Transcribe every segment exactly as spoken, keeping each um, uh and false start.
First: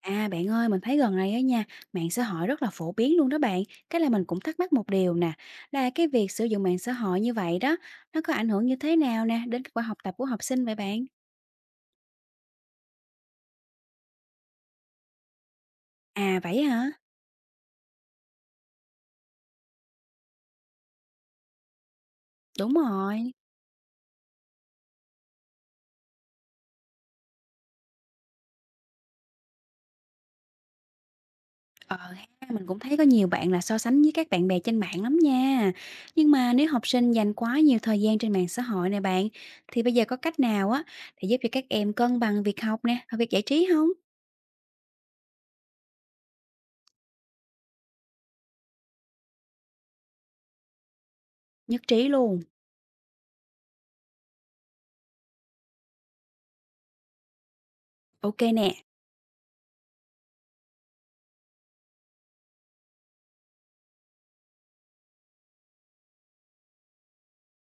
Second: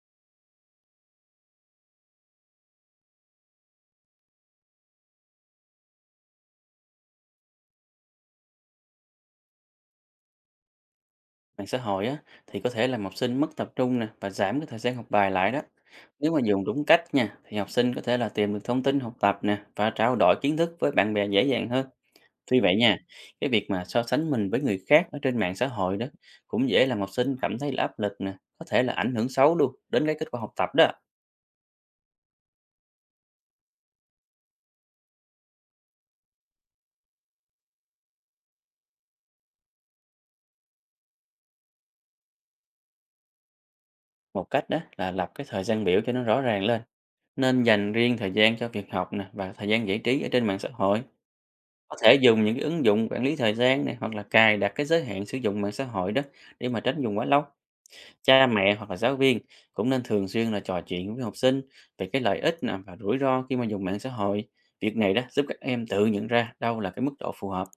À bạn ơi, mình thấy gần này á nha, mạng xã hội rất là phổ biến luôn đó bạn. Cái là mình cũng thắc mắc một điều nè, là cái việc sử dụng mạng xã hội như vậy đó, nó có ảnh hưởng như thế nào nè đến kết quả học tập của học sinh vậy bạn? Mạng xã hội á, thì có thể làm học sinh mất tập trung nè và giảm cái thời gian học bài lại đó. Nếu mà À vậy dùng đúng hả? cách nha, thì học sinh có thể là tìm được thông tin học tập nè và trao đổi kiến thức với bạn bè dễ dàng hơn. Tuy Đúng vậy nha, rồi. cái việc mà so sánh mình với người khác ở trên mạng xã hội đó cũng dễ làm học sinh cảm thấy là áp lực nè, có thể là ảnh hưởng xấu luôn đến cái kết quả học tập đó. Ờ ha, mình cũng thấy có nhiều bạn là so sánh với các bạn bè trên mạng lắm nha. Nhưng mà nếu học sinh dành quá nhiều thời gian trên mạng xã hội này bạn, thì bây giờ có cách nào á để giúp cho các em cân bằng việc học nè và việc giải trí không? Một cách đó là lập cái thời gian biểu cho nó rõ ràng lên, nên dành riêng thời gian cho việc học nè và thời gian giải trí ở trên mạng xã hội. Nhất Có trí thể luôn. dùng những cái ứng dụng quản lý thời gian này, hoặc là cài đặt cái giới hạn sử dụng mạng xã hội đó để mà tránh dùng quá lâu. Ok Cha nè. mẹ hoặc là giáo viên cũng nên thường xuyên là trò chuyện với học sinh về cái lợi ích nè và rủi ro khi mà dùng mạng xã hội. Việc này đó giúp các em tự nhận ra đâu là cái mức độ phù hợp.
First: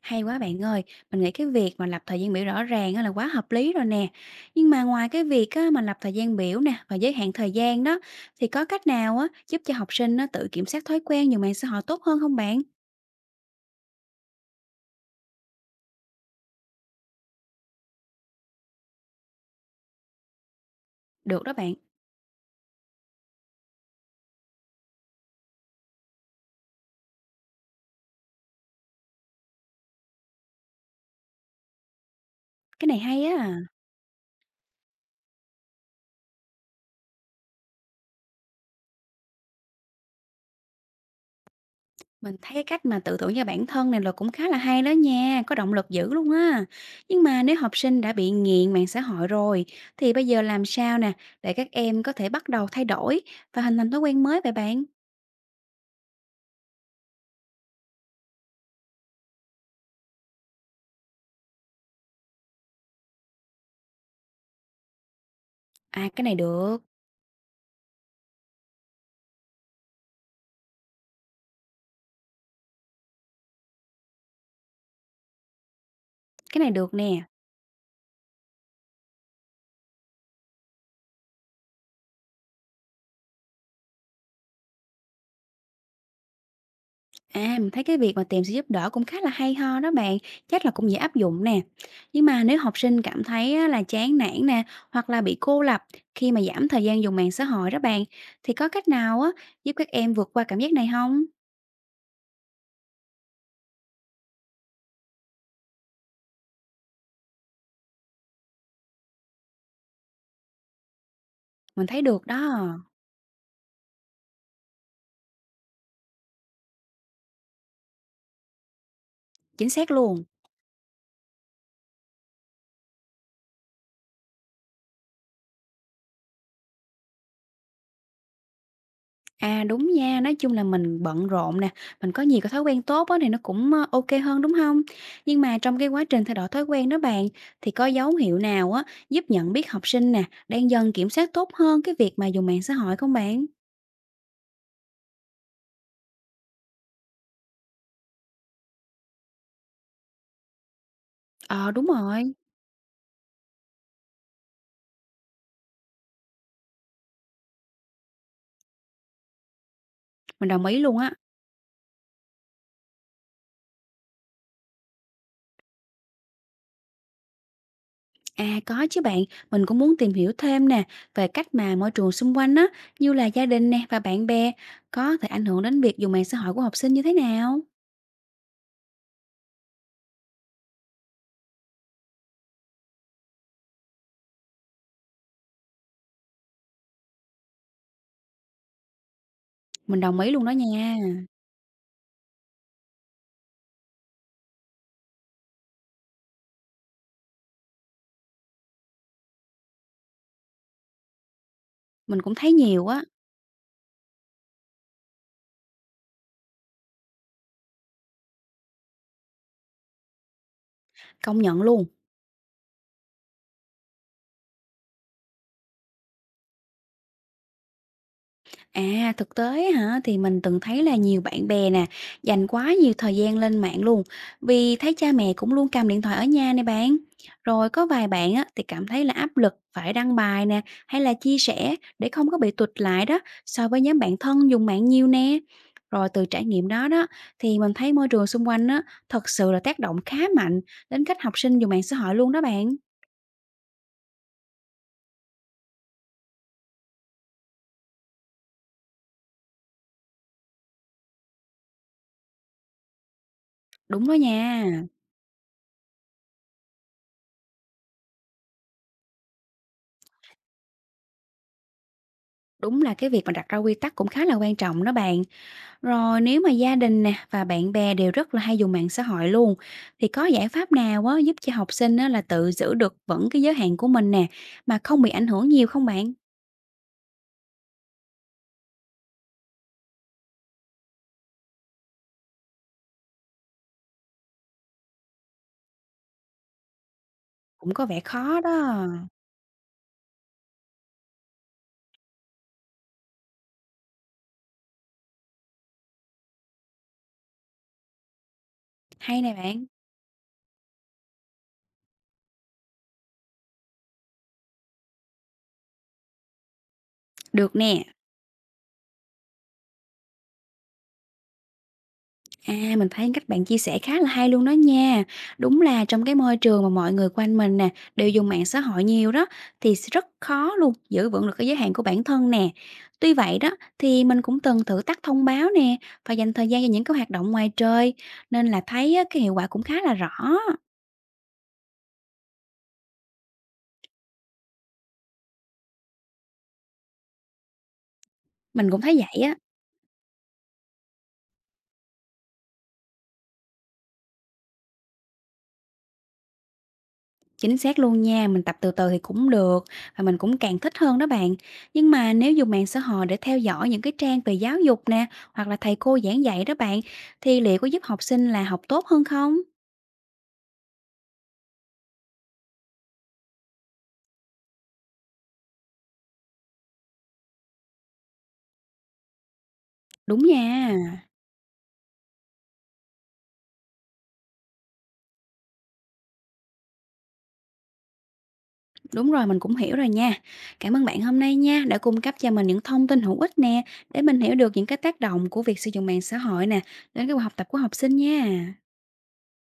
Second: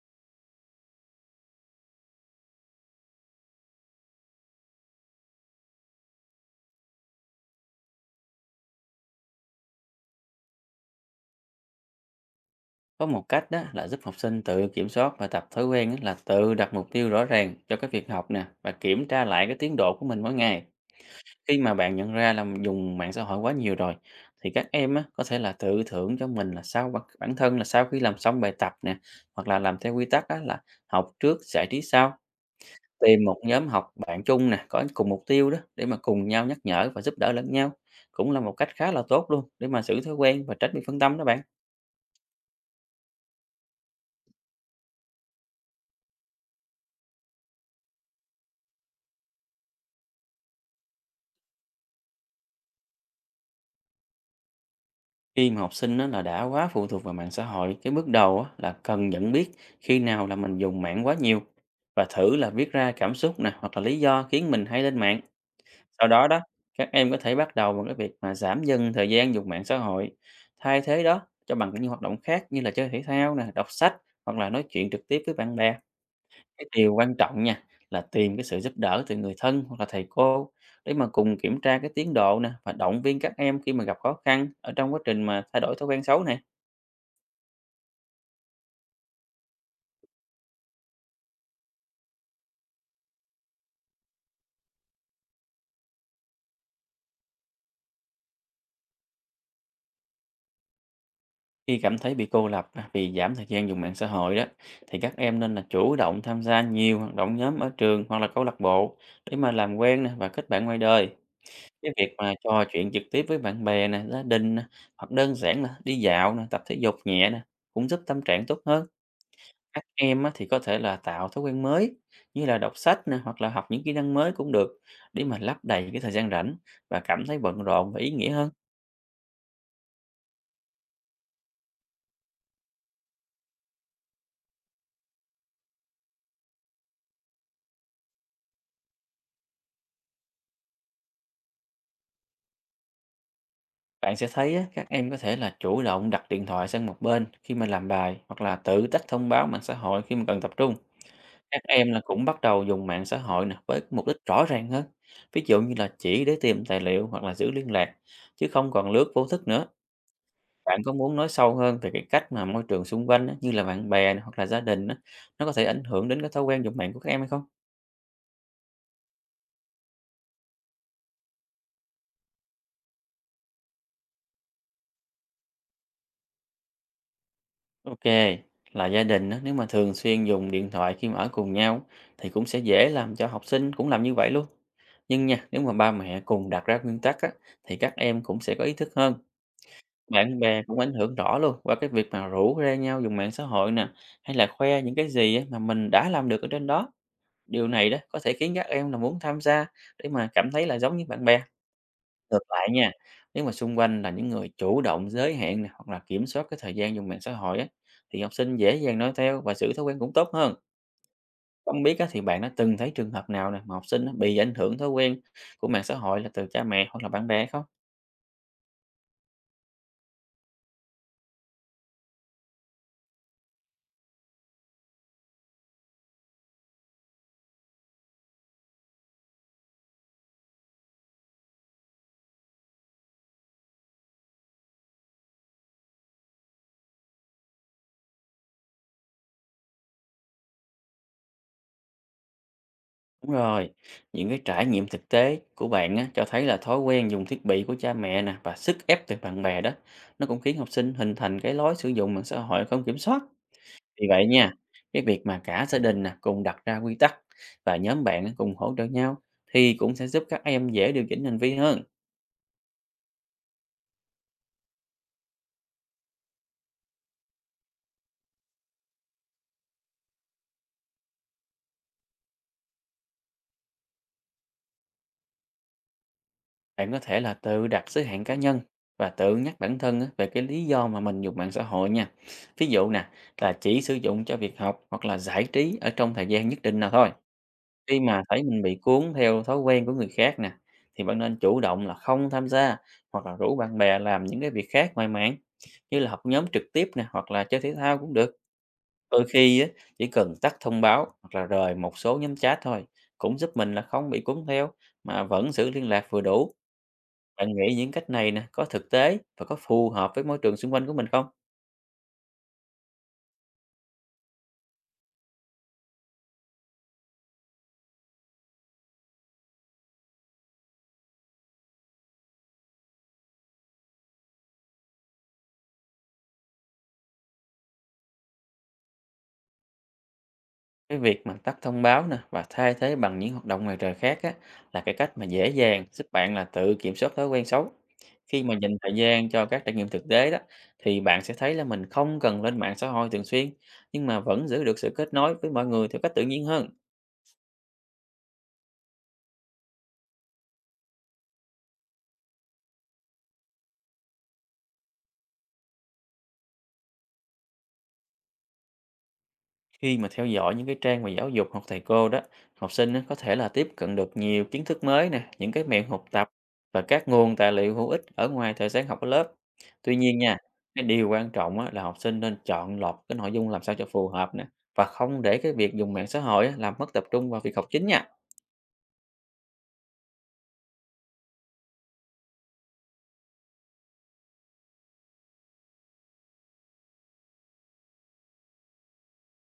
Hay quá bạn ơi, mình nghĩ cái việc mà lập thời gian biểu rõ ràng á là quá hợp lý rồi nè. Nhưng mà ngoài cái việc á mà lập thời gian biểu nè và giới hạn thời gian đó thì có cách nào á giúp cho học sinh nó tự kiểm soát thói quen dùng mạng xã hội tốt hơn không bạn? Có một cách đó là giúp học sinh tự kiểm soát và tập thói quen á, là tự đặt mục tiêu rõ ràng cho cái việc học nè và kiểm tra lại cái tiến độ của mình mỗi ngày. Được đó Khi mà bạn. bạn nhận ra là dùng mạng xã hội quá nhiều rồi, thì các em á, có thể là tự thưởng cho mình là sau bản bản thân, là sau khi làm xong bài tập nè, hoặc là làm theo quy tắc á, là học trước, giải trí sau. Cái này Tìm hay một á. nhóm học bạn chung nè, có cùng mục tiêu đó để mà cùng nhau nhắc nhở và giúp đỡ lẫn nhau. Cũng là một cách khá là tốt luôn để mà giữ thói quen và tránh bị phân tâm đó bạn. Mình thấy cái cách mà tự thưởng cho bản thân này là cũng khá là hay đó nha, có động lực dữ luôn á. Nhưng mà nếu học sinh đã bị nghiện mạng xã hội rồi thì bây giờ làm sao nè để các em có thể bắt đầu thay đổi và hình thành thói quen mới vậy bạn? Khi mà học sinh á, là đã quá phụ thuộc vào mạng xã hội, cái bước đầu á, là cần nhận biết khi nào là mình dùng mạng quá nhiều, và thử là viết ra cảm xúc nè, hoặc là lý do khiến mình hay lên mạng. Sau À cái đó này đó, được, các em có thể bắt đầu bằng cái việc mà giảm dần thời gian dùng mạng xã hội, thay thế đó cho bằng những hoạt động khác, như là chơi thể thao nè, đọc sách, hoặc là nói chuyện trực tiếp với bạn bè. cái Cái này điều được quan nè. trọng nha, là tìm cái sự giúp đỡ từ người thân hoặc là thầy cô để mà cùng kiểm tra cái tiến độ nè và động viên các em khi mà gặp khó khăn ở trong quá trình mà thay đổi thói quen xấu này. À, mình thấy cái việc mà tìm sự giúp đỡ cũng khá là hay ho đó bạn, chắc là cũng dễ áp dụng nè. Nhưng mà nếu học sinh cảm thấy á, là chán nản nè, hoặc là bị cô lập khi mà giảm thời gian dùng mạng xã hội đó bạn, thì có cách nào á giúp các em vượt qua cảm giác này không? Khi cảm thấy bị cô lập á, vì giảm thời gian dùng mạng xã hội đó, thì các em nên là chủ động tham gia nhiều hoạt động nhóm ở trường, hoặc là câu lạc bộ để mà làm quen nè và kết bạn ngoài đời. Mình Cái thấy việc được mà trò đó, chuyện trực tiếp với bạn bè nè, gia đình nè, hoặc đơn giản là đi dạo nè, tập thể dục nhẹ nè, cũng giúp tâm trạng tốt hơn. chính Các xác em luôn. á, thì có thể là tạo thói quen mới, như là đọc sách nè, hoặc là học những kỹ năng mới cũng được, để mà lấp đầy cái thời gian rảnh và cảm thấy bận rộn và ý nghĩa hơn. À, đúng nha, nói chung là mình bận rộn nè, mình có nhiều cái thói quen tốt á thì nó cũng, ơ, ô hơn, đúng không? Nhưng mà trong cái quá trình thay đổi thói quen đó bạn, thì có dấu hiệu nào á giúp nhận biết học sinh nè, đang dần kiểm soát tốt hơn cái việc mà dùng mạng xã hội không bạn? Bạn sẽ thấy á, các em có thể là chủ động đặt điện thoại sang một bên khi mà làm bài, hoặc là tự tắt thông báo mạng xã hội khi mà cần tập trung. Các Ờ, đúng em là cũng rồi, bắt đầu dùng mạng xã hội nè với mục đích rõ ràng hơn. Ví dụ như là chỉ để tìm tài liệu hoặc là giữ liên lạc, chứ không còn lướt vô thức nữa. mình đồng ý Bạn có luôn á. muốn nói sâu hơn về cái cách mà môi trường xung quanh á, như là bạn bè nè, hoặc là gia đình á, nó có thể ảnh hưởng đến cái thói quen dùng mạng của các em hay không? À, có chứ bạn, mình cũng muốn tìm hiểu thêm nè, về cách mà môi trường xung quanh á, như là gia đình nè và bạn bè, có thể ảnh hưởng đến việc dùng mạng xã hội của học sinh như thế nào? Ok, là gia đình á, nếu mà thường xuyên dùng điện thoại khi mà ở cùng nhau, thì cũng sẽ dễ làm cho học sinh cũng làm như vậy luôn. Nhưng nha, nếu mà ba mẹ cùng đặt ra nguyên tắc á, thì các em cũng sẽ có ý thức hơn. Mình đồng ý Bạn luôn đó bè cũng ảnh nha, hưởng rõ luôn qua cái việc mà rủ rê nhau dùng mạng xã hội nè, hay là khoe những cái gì á mà mình đã làm được ở trên đó. Điều này đó có thể khiến các em là muốn tham gia để mà cảm thấy là giống như bạn bè. mình cũng Ngược thấy lại nhiều nha, á, nếu mà xung quanh là những người chủ động giới hạn nè, hoặc là kiểm soát cái thời gian dùng mạng xã hội á, thì học sinh dễ dàng nói theo và giữ thói quen cũng tốt hơn. công nhận Không luôn. biết á, thì bạn đã từng thấy trường hợp nào nè mà học sinh á, bị ảnh hưởng thói quen của mạng xã hội là từ cha mẹ hoặc là bạn bè không? À, thực tế á hả, thì mình từng thấy là nhiều bạn bè nè, dành quá nhiều thời gian lên mạng luôn, vì thấy cha mẹ cũng luôn cầm điện thoại ở nhà nè bạn. Rồi có vài bạn á, thì cảm thấy là áp lực phải đăng bài nè, hay là chia sẻ để không có bị tụt lại đó, so với nhóm bạn thân dùng mạng nhiều nè. Rồi từ trải nghiệm đó đó, thì mình thấy môi trường xung quanh á, thật sự là tác động khá mạnh đến cách học sinh dùng mạng xã hội luôn đó bạn. Đúng rồi, những cái trải nghiệm thực tế của bạn á, cho thấy là thói quen dùng thiết bị của cha mẹ nè và sức ép từ bạn bè đó, nó cũng khiến học sinh hình thành cái lối sử dụng mạng xã hội không kiểm soát. Đúng Vì đó vậy nha, nha, cái việc mà cả gia đình nè cùng đặt ra quy tắc và nhóm bạn á, cùng hỗ trợ nhau, thì cũng sẽ giúp các em dễ điều chỉnh hành vi hơn. đúng là cái việc mà đặt ra quy tắc cũng khá là quan trọng đó bạn. Rồi nếu mà gia đình nè và bạn bè đều rất là hay dùng mạng xã hội luôn thì có giải pháp nào á giúp cho học sinh á là tự giữ được vững cái giới hạn của mình nè mà không bị ảnh hưởng nhiều không bạn? Bạn có thể là tự đặt giới hạn cá nhân và tự nhắc bản thân á, về cái lý do mà mình dùng mạng xã hội nha. Ví dụ nè, là chỉ sử dụng cho việc học hoặc là giải trí ở trong thời gian nhất định nào thôi. Cũng có Khi vẻ mà khó thấy mình bị đó. cuốn theo thói quen của người khác nè, thì bạn nên chủ động là không tham gia, hoặc là rủ bạn bè làm những cái việc khác ngoài mạng, như là học nhóm trực tiếp nè, hoặc là chơi thể thao cũng được. Hay Đôi nè khi bạn. á, chỉ cần tắt thông báo hoặc là rời một số nhóm chat thôi, cũng giúp mình là không bị cuốn theo mà vẫn giữ liên lạc vừa đủ. Bạn Được nghĩ nè. những cách này nè có thực tế và có phù hợp với môi trường xung quanh của mình không? À, mình thấy cách bạn chia sẻ khá là hay luôn đó nha. Đúng là trong cái môi trường mà mọi người quanh mình nè, đều dùng mạng xã hội nhiều đó, thì sẽ rất khó luôn giữ vững được cái giới hạn của bản thân nè. Tuy vậy đó, thì mình cũng từng thử tắt thông báo nè, và dành thời gian cho những cái hoạt động ngoài trời, nên là thấy á, cái hiệu quả cũng khá là rõ. Cái việc mà tắt thông báo nè và thay thế bằng những hoạt động ngoài trời khác á, là cái cách mà dễ dàng giúp bạn là tự kiểm soát thói quen xấu. Khi mà Mình dành cũng thời thấy vậy gian á. cho các trải nghiệm thực tế đó, thì bạn sẽ thấy là mình không cần lên mạng xã hội thường xuyên, nhưng mà vẫn giữ được sự kết nối với mọi người theo cách tự nhiên hơn. Chính xác luôn nha, mình tập từ từ thì cũng được và mình cũng càng thích hơn đó bạn. Nhưng mà nếu dùng mạng xã hội để theo dõi những cái trang về giáo dục nè, hoặc là thầy cô giảng dạy đó bạn, thì liệu có giúp học sinh là học tốt hơn không? Khi mà theo dõi những cái trang mà giáo dục hoặc thầy cô đó, học sinh á, có thể là tiếp cận được nhiều kiến thức mới nè, những cái mẹo học tập và các nguồn tài liệu hữu ích ở ngoài thời gian học ở lớp. Tuy nhiên Đúng nha, nha, cái điều quan trọng á, là học sinh nên chọn lọc cái nội dung làm sao cho phù hợp nè, và không để cái việc dùng mạng xã hội á, làm mất tập trung vào việc học chính nha. đúng rồi mình cũng hiểu rồi nha. Cảm ơn bạn hôm nay nha, đã cung cấp cho mình những thông tin hữu ích nè, để mình hiểu được những cái tác động của việc sử dụng mạng xã hội nè, đến cái học tập của học sinh nha.